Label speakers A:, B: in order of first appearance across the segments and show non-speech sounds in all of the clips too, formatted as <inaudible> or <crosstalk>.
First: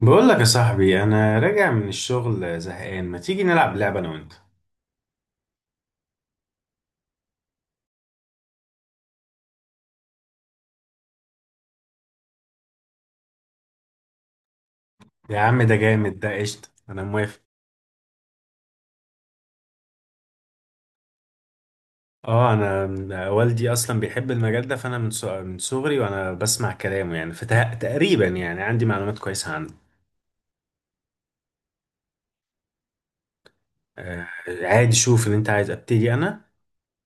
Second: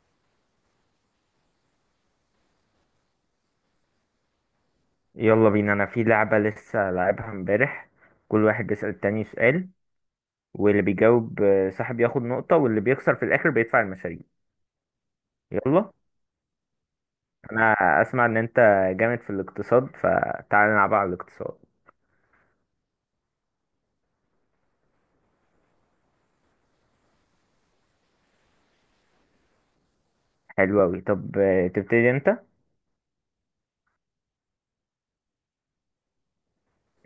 A: بقول لك يا صاحبي، انا راجع من الشغل زهقان، ما تيجي نلعب لعبه انا وانت؟
B: يلا بينا. انا في لعبة لسه لعبها امبارح. كل واحد بيسأل التاني سؤال، واللي بيجاوب صاحب ياخد نقطة، واللي بيخسر في الاخر بيدفع المشاريع.
A: يا عم ده
B: يلا.
A: جامد، ده قشطه، انا موافق.
B: انا اسمع انت جامد في الاقتصاد، فتعال نلعب على الاقتصاد.
A: اه انا والدي اصلا بيحب المجال ده، فانا من صغري وانا بسمع كلامه يعني، فتقريبا يعني عندي معلومات كويسه عنه.
B: حلو اوي. طب تبتدي انت؟
A: آه، عادي، شوف ان انت عايز ابتدي انا.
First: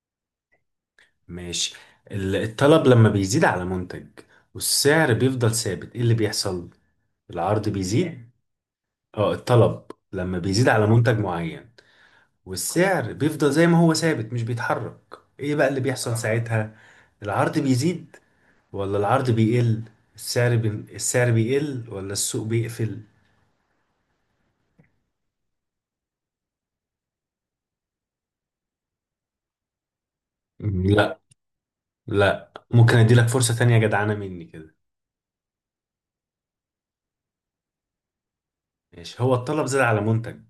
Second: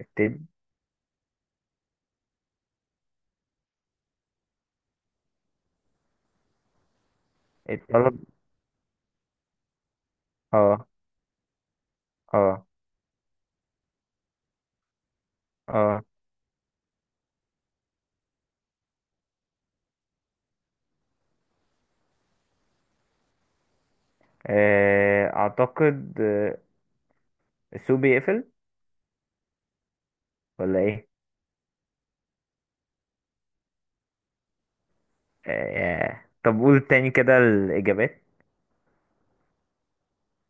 B: ابتدي
A: ماشي. الطلب لما بيزيد على منتج والسعر بيفضل ثابت، ايه اللي بيحصل؟ العرض
B: الطلب.
A: بيزيد؟ اه، الطلب لما بيزيد
B: اه.
A: على منتج معين،
B: اه.
A: والسعر بيفضل زي ما هو ثابت مش بيتحرك، ايه بقى اللي
B: اه.
A: بيحصل ساعتها؟ العرض بيزيد ولا العرض بيقل؟ السعر بيقل ولا السوق بيقفل؟
B: اعتقد السوق بيقفل، ولا
A: مم،
B: ايه؟
A: لا. لا، ممكن اديلك فرصة تانية جدعانة مني كده.
B: طب قول تاني كده الاجابات.
A: ماشي، هو الطلب زاد على منتج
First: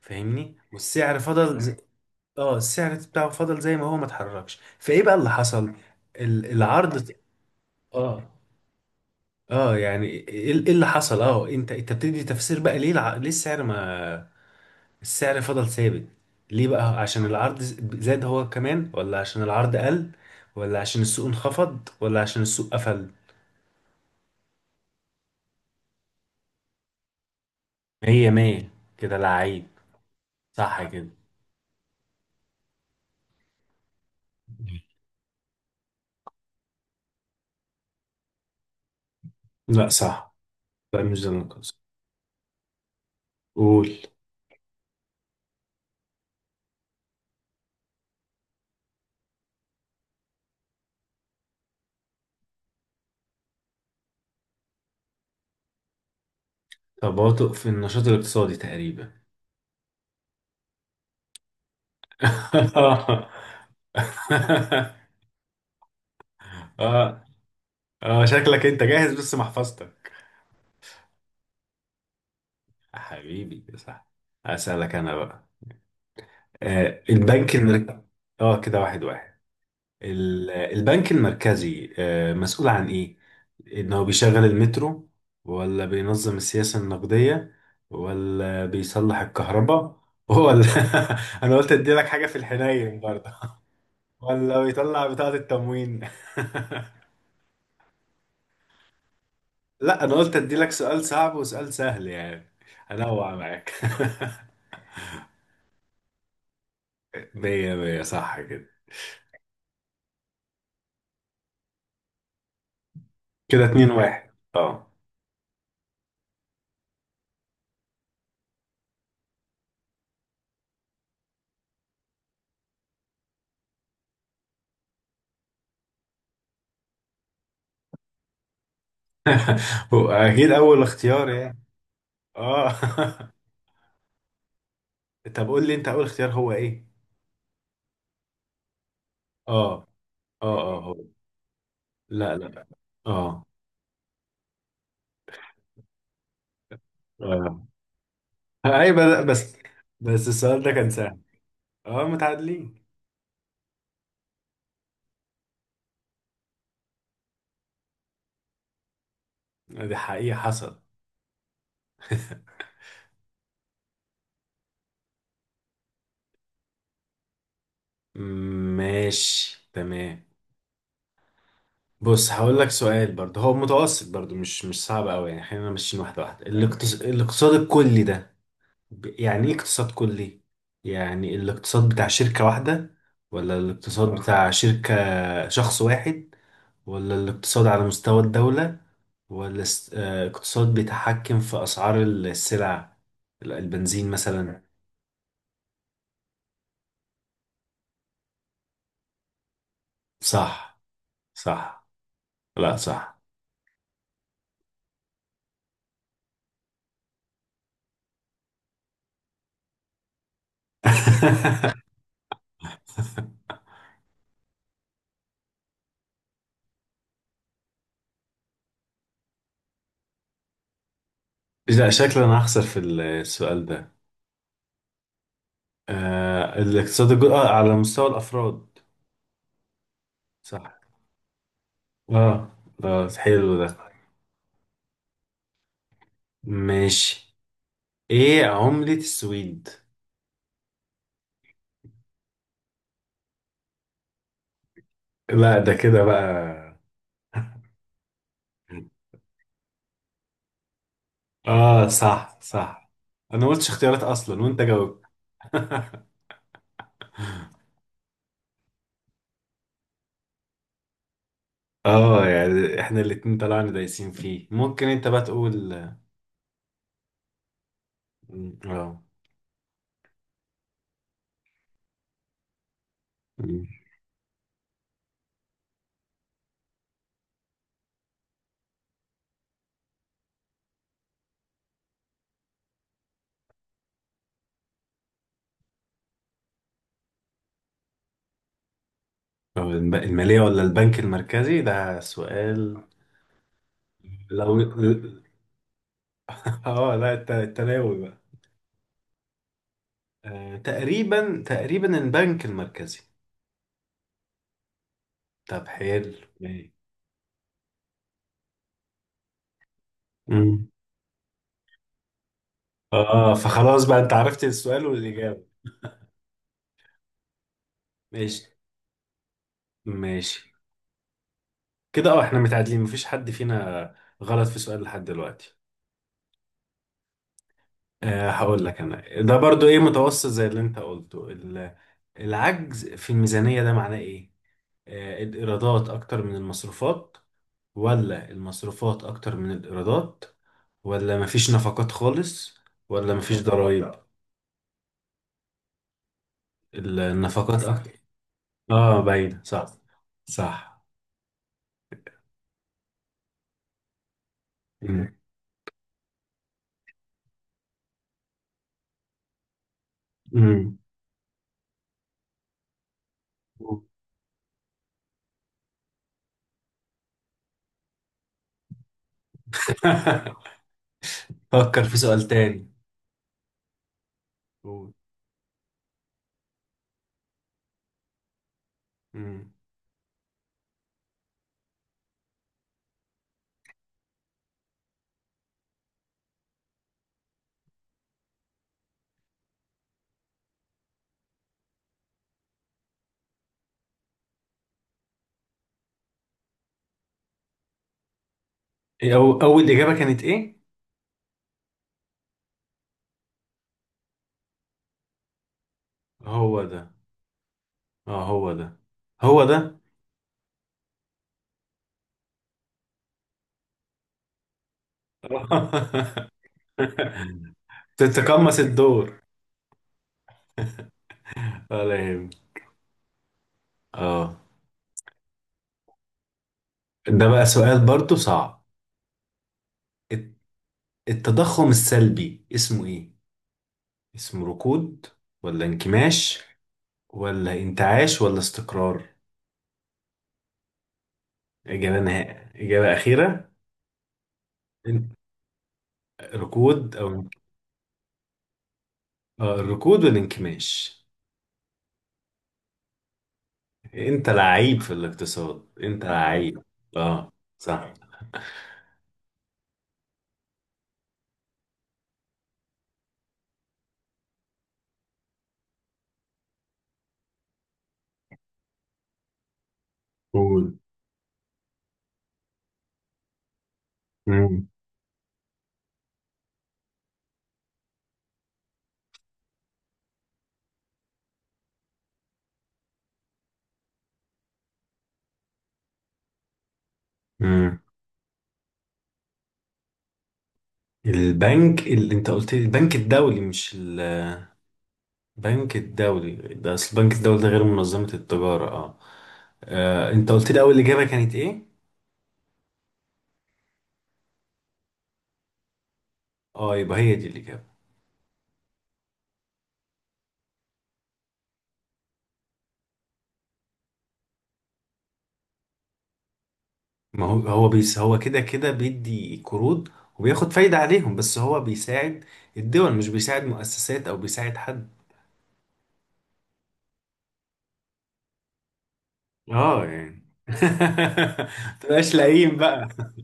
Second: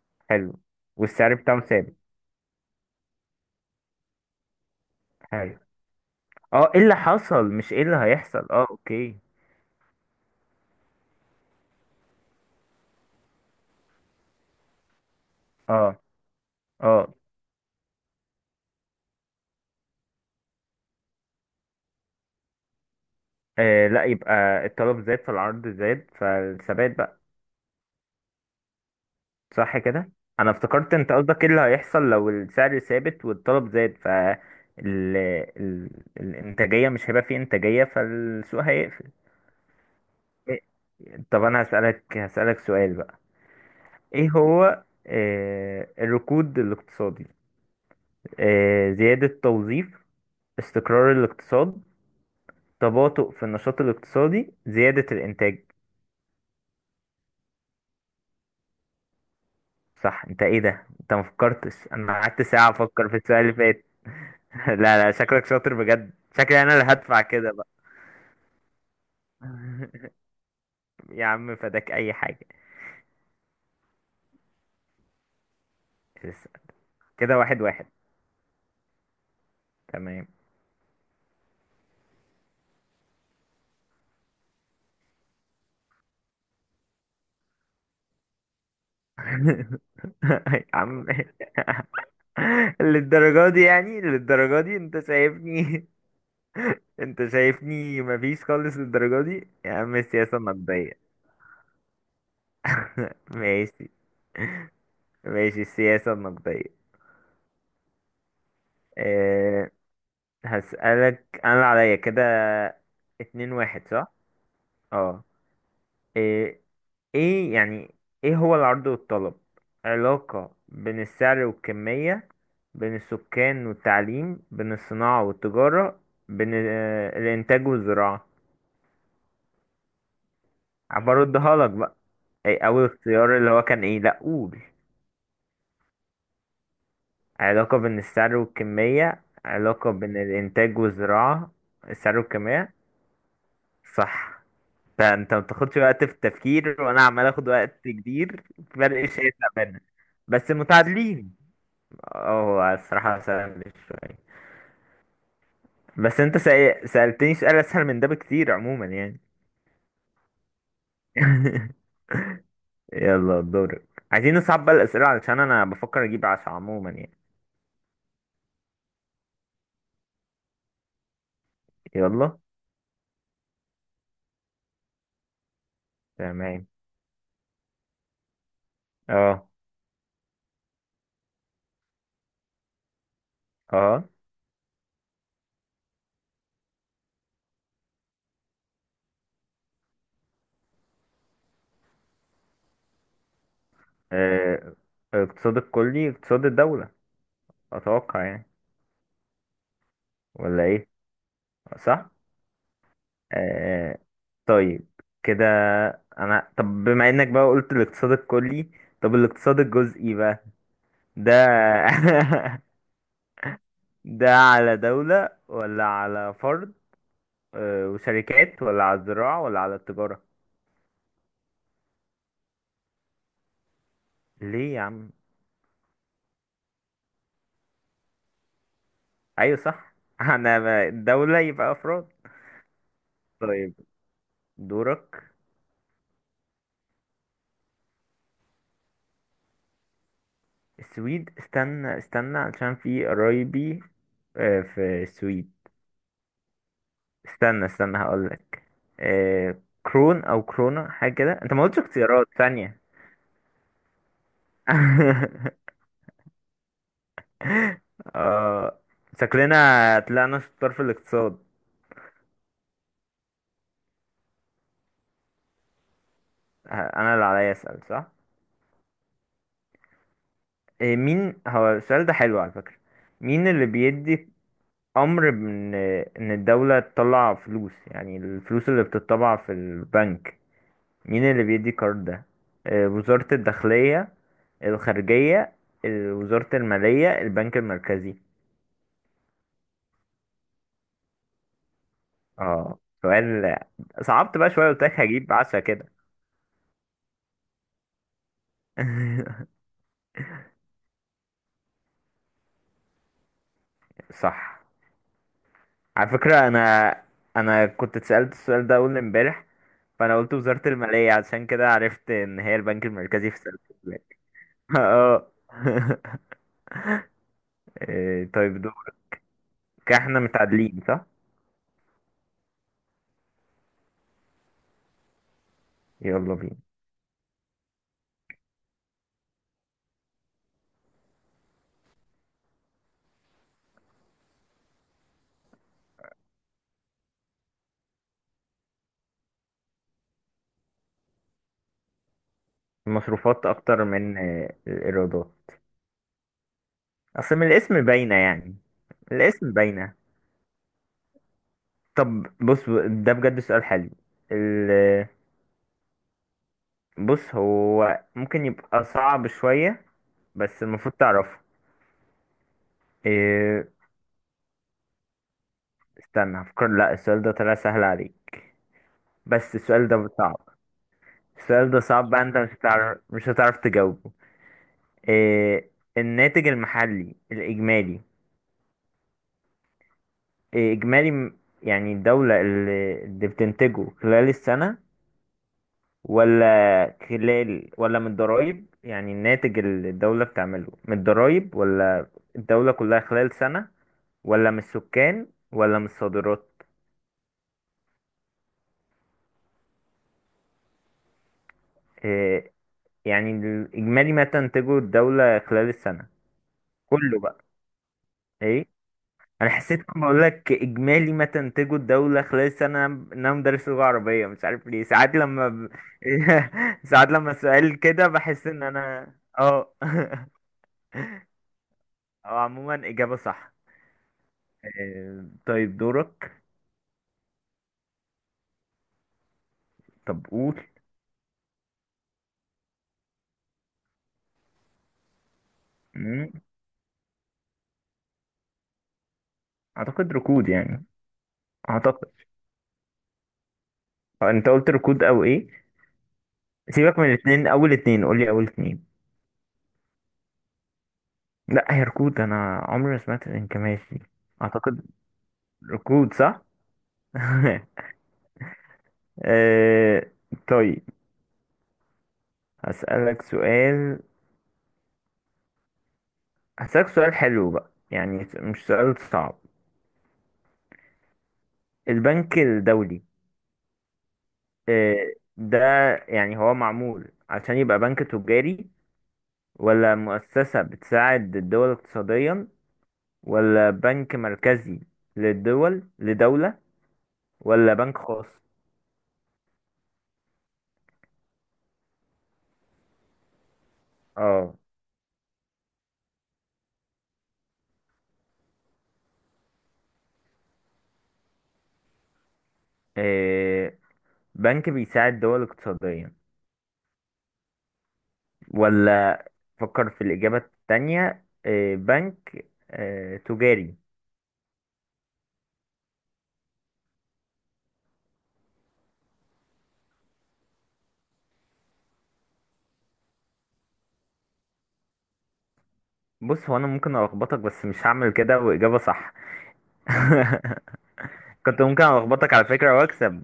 A: فاهمني،
B: حلو.
A: والسعر
B: والسعر
A: فضل
B: بتاعه
A: زي...
B: ثابت.
A: اه، السعر بتاعه فضل زي ما هو، ما اتحركش، فايه بقى اللي
B: حلو.
A: حصل؟
B: اه، ايه اللي
A: العرض.
B: حصل؟ مش ايه اللي
A: اه
B: هيحصل. اه، اوكي.
A: اه يعني ايه إيه اللي حصل، انت بتدي تفسير بقى. ليه السعر ما، السعر فضل
B: اه.
A: ثابت ليه بقى؟
B: اه.
A: عشان العرض زاد هو كمان، ولا عشان العرض قل، ولا عشان السوق انخفض، ولا عشان السوق قفل؟
B: لا، يبقى الطلب زاد فالعرض زاد فالثبات بقى.
A: مية مية، كده لعيب.
B: صح كده. انا
A: صح
B: افتكرت
A: كده.
B: انت قصدك ايه اللي هيحصل لو السعر ثابت والطلب زاد، ف ال... ال... الانتاجية مش هيبقى فيه انتاجية فالسوق هيقفل.
A: لا، صح. لا، مش ده
B: طب انا
A: المقصود.
B: هسألك سؤال بقى.
A: قول.
B: ايه هو الركود الاقتصادي؟ زيادة توظيف؟ استقرار الاقتصاد؟ تباطؤ في النشاط الاقتصادي؟ زيادة الإنتاج؟
A: تباطؤ في النشاط الاقتصادي تقريبا.
B: صح. انت ايه ده؟ انت ما فكرتش؟ انا قعدت ساعة
A: <laughs>
B: افكر في
A: اه.
B: السؤال اللي فات. <laughs> لا لا، شكلك شاطر بجد، شكلي انا اللي هدفع
A: اه
B: كده بقى.
A: اه شكلك انت جاهز، بس محفظتك.
B: <laughs> يا عم فداك اي حاجة.
A: حبيبي، صح. اسالك انا بقى.
B: اسأل. كده
A: البنك
B: واحد واحد.
A: المركزي. اه، كده واحد واحد.
B: تمام.
A: البنك المركزي مسؤول عن ايه؟ انه بيشغل المترو، ولا بينظم السياسة النقدية، ولا بيصلح الكهرباء،
B: <laughs>
A: ولا
B: يا عم
A: <laughs> انا قلت ادي لك حاجة في الحنين برضه،
B: للدرجة
A: <laughs>
B: دي؟ يعني للدرجة
A: ولا
B: دي انت
A: بيطلع بطاقة
B: شايفني؟
A: التموين؟
B: <laughs> انت شايفني مفيش خالص للدرجة دي يا
A: <laughs>
B: عم؟
A: لا، انا قلت
B: السياسة
A: ادي لك سؤال
B: النقدية.
A: صعب وسؤال سهل يعني، انوع معاك.
B: ماشي،
A: <laughs>
B: ماشي. السياسة النقدية.
A: مية مية، صح كده.
B: أه. هسألك أنا اللي عليا كده. اتنين
A: كده
B: واحد
A: اتنين
B: صح؟
A: واحد، اه.
B: اه. ايه. ايه يعني ايه هو العرض والطلب؟ علاقة بين السعر والكمية؟ بين السكان والتعليم؟ بين الصناعة والتجارة؟ بين الإنتاج والزراعة؟
A: <laughs> هو اكيد اول اختيار
B: هبردها
A: يعني.
B: لك بقى. ايه
A: اه.
B: أول اختيار اللي هو كان ايه؟ لأ قول.
A: <laughs> طب قول لي انت، اول اختيار هو ايه.
B: علاقة بين السعر والكمية،
A: اه
B: علاقة بين الإنتاج
A: اه هو.
B: والزراعة. السعر
A: لا، لا.
B: والكمية.
A: اه
B: صح. فانت ما بتاخدش وقت في التفكير، وانا عمال اخد
A: اه.
B: وقت كبير. فرق
A: ايوه، بس
B: شاسع
A: بس
B: بينا.
A: بس
B: بس
A: السؤال ده كان سهل.
B: متعادلين.
A: اه،
B: اه، هو
A: متعادلين.
B: الصراحة سهل شوية. بس انت سألتني سؤال اسهل من ده بكتير عموما يعني.
A: آه، دي حقيقة حصل.
B: <laughs> يلا دورك. عايزين نصعب بقى الاسئلة علشان انا بفكر اجيب عشرة عموما يعني.
A: ماشي، تمام. بص،
B: يلا.
A: هقول لك سؤال برضه هو متوسط برضه، مش صعب قوي يعني، خلينا ماشيين واحدة واحدة.
B: تمام.
A: الاقتصاد الكلي ده، يعني
B: اه.
A: ايه اقتصاد كلي؟ يعني الاقتصاد بتاع شركة واحدة، ولا
B: اه.
A: الاقتصاد بتاع شركة شخص واحد، ولا الاقتصاد على مستوى الدولة، والاقتصاد بيتحكم في أسعار السلع البنزين مثلا؟
B: آه، اقتصاد الكلي اقتصاد الدولة، اتوقع يعني. ولا
A: صح،
B: ايه؟
A: صح.
B: صح.
A: لا، صح.
B: آه. طيب. كده. انا طب بما انك بقى قلت الاقتصاد الكلي، طب الاقتصاد الجزئي بقى؟ ده
A: <laughs>
B: <laughs> ده على دولة ولا على فرد وشركات، ولا على الزراعة، ولا على التجارة؟
A: لا، شكلا أنا هخسر في السؤال ده.
B: ليه يا عم؟
A: آه، على مستوى الأفراد.
B: ايوه صح. <laughs> انا
A: صح.
B: ما- الدولة يبقى افراد.
A: اه، اه، حلو ده.
B: طيب. دورك.
A: ماشي. ايه عملة السويد؟
B: السويد، استنى استنى علشان في قرايبي في السويد.
A: لا، ده كده بقى.
B: استنى استنى هقولك. إيه كرون او كرونا حاجه كده. انت ما قلتش
A: اه،
B: اختيارات
A: صح،
B: ثانيه.
A: صح. انا ما قلتش اختيارات اصلا وانت جاوبت.
B: <laughs> اه. شكلنا طلعنا شطار في الاقتصاد.
A: اه يعني، احنا الاتنين طلعنا دايسين فيه. ممكن انت بقى تقول.
B: ه- انا اللي عليا اسال صح.
A: مم، اه.
B: إيه، مين هو؟ السؤال ده حلو على فكره. مين
A: مم.
B: اللي بيدي امر ان الدوله تطلع فلوس؟ يعني الفلوس اللي بتطبع في البنك مين اللي بيدي القرار ده؟ إيه، وزاره الداخليه؟ الخارجيه؟ وزاره الماليه؟ البنك المركزي؟
A: آه، المالية ولا البنك المركزي؟ ده
B: اه
A: سؤال.
B: سؤال. صعبت بقى
A: لو
B: شوية، قلت لك
A: <laughs>
B: هجيب عشرة كده.
A: اه. لا، التناوي بقى.
B: <laughs>
A: تقريبا، تقريبا البنك المركزي.
B: صح.
A: طب،
B: على
A: حلو.
B: فكرة
A: ماشي.
B: أنا، أنا كنت اتسألت السؤال ده أول امبارح، فأنا قلت
A: مم.
B: وزارة المالية، عشان كده عرفت إن هي البنك المركزي
A: اه،
B: في سنة
A: فخلاص بقى،
B: الفلات.
A: انت عرفت
B: <laughs>
A: السؤال
B: اه.
A: والإجابة.
B: <laughs> إيه،
A: ماشي،
B: طيب دول. كده احنا
A: ماشي.
B: متعادلين صح؟
A: كده اه، احنا متعادلين، مفيش حد فينا غلط في سؤال لحد دلوقتي.
B: يلا بينا.
A: هقول لك انا ده برضو ايه، متوسط زي اللي انت قلته. العجز في الميزانية، ده معناه ايه؟ الايرادات اكتر من المصروفات، ولا المصروفات اكتر من الايرادات، ولا مفيش نفقات خالص، ولا مفيش
B: المصروفات أكتر
A: ضرائب؟
B: من الإيرادات. أصل من
A: النفقات
B: الاسم
A: اكتر.
B: باينة يعني.
A: اه، باين،
B: الاسم
A: صح.
B: باينة.
A: صح.
B: طب بص، ده بجد سؤال حلو.
A: مم.
B: بص، هو ممكن يبقى صعب شوية بس
A: مم.
B: المفروض تعرفه. إيه، استنى هفكر. لا السؤال ده طلع سهل عليك. بس السؤال ده صعب.
A: <laughs>
B: السؤال ده
A: فكر في
B: صعب
A: سؤال
B: بقى، انت مش
A: تاني.
B: هتعرف، مش هتعرف تجاوبه.
A: قول.
B: إيه، الناتج المحلي الإجمالي.
A: مم.
B: إيه، إجمالي يعني الدولة اللي بتنتجه خلال السنة، ولا خلال ولا من الضرايب؟ يعني الناتج اللي الدولة بتعمله من الضرايب، ولا الدولة كلها خلال سنة، ولا من السكان، ولا من الصادرات؟
A: إيه أو أول إجابة كانت إيه؟
B: إيه يعني الإجمالي ما تنتجه الدولة خلال السنة
A: هو ده.
B: كله بقى.
A: اه، هو ده.
B: إيه.
A: هو
B: أنا حسيت
A: ده.
B: لما بقول لك إجمالي ما تنتجه الدولة خلال السنة إن أنا مدرس لغة عربية، مش عارف ليه ساعات لما
A: <laughs>
B: <laughs> ساعات لما السؤال كده بحس
A: تتقمص
B: إن أنا.
A: الدور.
B: اه. <laughs>
A: ولا يهمك.
B: أو عموما إجابة صح.
A: اه.
B: إيه، طيب دورك.
A: ده بقى سؤال برضو صعب.
B: طب
A: الت-
B: قول.
A: التضخم السلبي اسمه ايه؟ اسمه ركود، ولا
B: مم.
A: انكماش، ولا انتعاش، ولا استقرار؟
B: اعتقد ركود يعني.
A: اجابة
B: اعتقد.
A: نهائية، اجابة اخيرة.
B: انت قلت ركود
A: ان-
B: او ايه؟
A: ركود
B: سيبك من
A: او،
B: الاثنين، اول اتنين قول لي اول اتنين.
A: اه، الركود والانكماش.
B: لا هي ركود، انا عمري ما سمعت الانكماش دي.
A: انت لعيب
B: اعتقد.
A: في الاقتصاد، انت
B: ركود صح.
A: لعيب. اه.
B: <laughs>
A: صح.
B: آه، طيب، هسألك سؤال، هسألك سؤال حلو بقى يعني. مش سؤال صعب.
A: قول.
B: البنك الدولي
A: مم.
B: ده، يعني هو معمول عشان يبقى بنك تجاري، ولا مؤسسة بتساعد الدول اقتصاديا، ولا بنك مركزي للدول لدولة، ولا
A: مم.
B: بنك خاص؟
A: البنك اللي انت قلت لي، البنك الدولي، مش
B: اه.
A: بنك الدولي ده، اصل البنك الدولي ده غير منظمة التجارة، اه. آه، انت قلت لي اول اجابة كانت ايه؟
B: إيه، بنك بيساعد دول اقتصاديا،
A: اه، يبقى هي دي الاجابة.
B: ولا؟ فكر في الإجابة التانية. إيه، بنك إيه؟ تجاري؟
A: ما هو هو، هو كده كده، بيدي قروض وبياخد فايدة عليهم، بس هو بيساعد الدول، مش بيساعد مؤسسات او بيساعد حد.
B: بص، هو أنا ممكن ألخبطك بس مش هعمل كده، وإجابة صح.
A: اه يعني،
B: كنت
A: <laughs>
B: ممكن
A: متبقاش
B: ألخبطك على
A: لئيم
B: فكرة
A: بقى.
B: وأكسب.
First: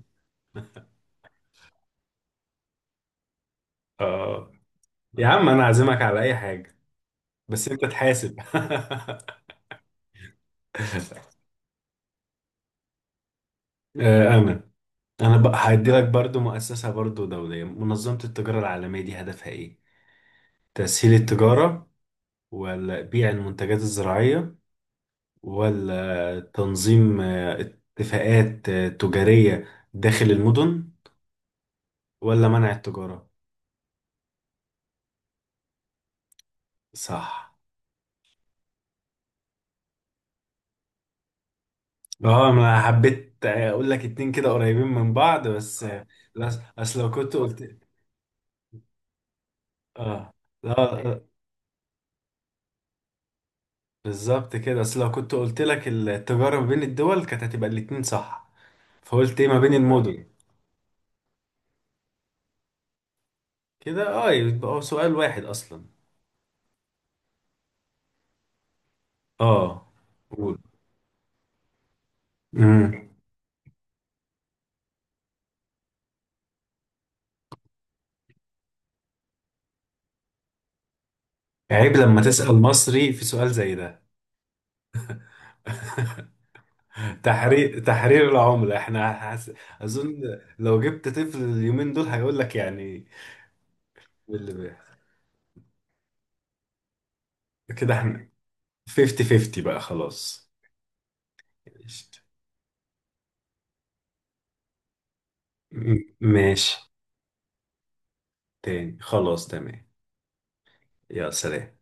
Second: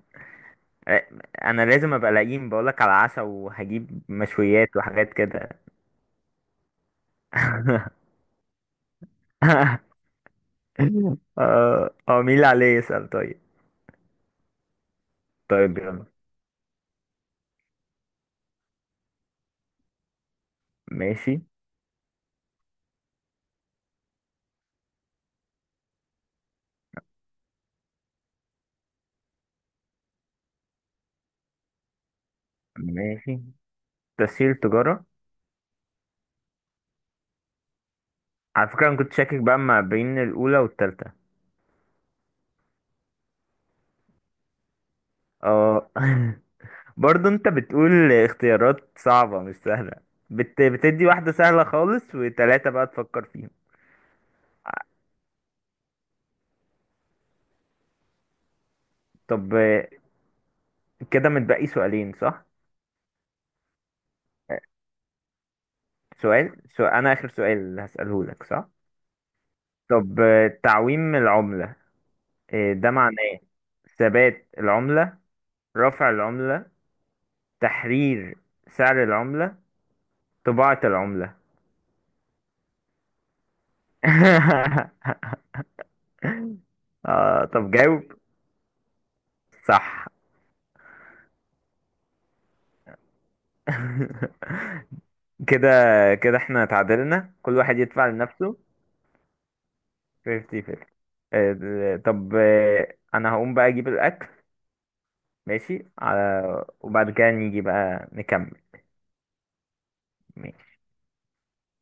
B: إيه، أنا لازم أبقى لئيم، بقولك على عشا وهجيب
A: اه.
B: مشويات وحاجات
A: يا عم،
B: كده.
A: انا عازمك على اي حاجة، بس انت
B: <laughs>
A: تحاسب. <laughs>
B: اه، مين اللي عليه يسأل طيب؟
A: آه، امل. انا بقى
B: طيب
A: هدي لك
B: يلا.
A: برضو مؤسسة برضو دولية، منظمة التجارة العالمية دي هدفها ايه؟ تسهيل
B: ماشي.
A: التجارة، ولا بيع المنتجات الزراعية، ولا تنظيم اتفاقات تجارية داخل المدن، ولا منع التجارة؟
B: ماشي. تسهيل تجارة.
A: صح.
B: على فكرة أنا كنت شاكك بقى ما بين الأولى والتالتة.
A: اه، انا حبيت اقول لك اتنين كده قريبين من بعض بس،
B: اه. <laughs>
A: لا. اصل لو
B: برضه
A: كنت
B: أنت
A: قلت،
B: بتقول اختيارات صعبة مش سهلة.
A: اه، لا،
B: بتدي
A: آه،
B: واحدة سهلة خالص وتلاتة بقى تفكر فيهم.
A: بالظبط كده. اصل لو كنت قلت لك التجارة ما بين الدول كانت هتبقى الاتنين صح، فقلت ايه
B: طب
A: ما بين المدن.
B: كده متبقي سؤالين صح؟
A: كده اه، يبقى هو سؤال واحد اصلا.
B: سؤال, سؤال أنا آخر سؤال اللي هسأله لك صح؟
A: اه.
B: طب
A: قول.
B: تعويم العملة ده
A: امم
B: معناه ثبات العملة، رفع العملة، تحرير سعر العملة، طباعة العملة؟
A: عيب لما تسأل مصري في سؤال زي ده.
B: <laughs> آه طب جاوب.
A: تحرير العملة،
B: صح.
A: اظن. لو جبت طفل اليومين دول هيقول لك يعني إيه اللي
B: <laughs>
A: بيحصل.
B: كده، كده احنا تعادلنا، كل واحد
A: كده
B: يدفع
A: احنا
B: لنفسه.
A: 50 50 بقى، خلاص.
B: 50 50.
A: قشطة.
B: طب انا هقوم بقى اجيب الاكل. ماشي على،
A: ماشي
B: وبعد كده نيجي بقى نكمل.
A: تاني، خلاص، تمام. يا سلام.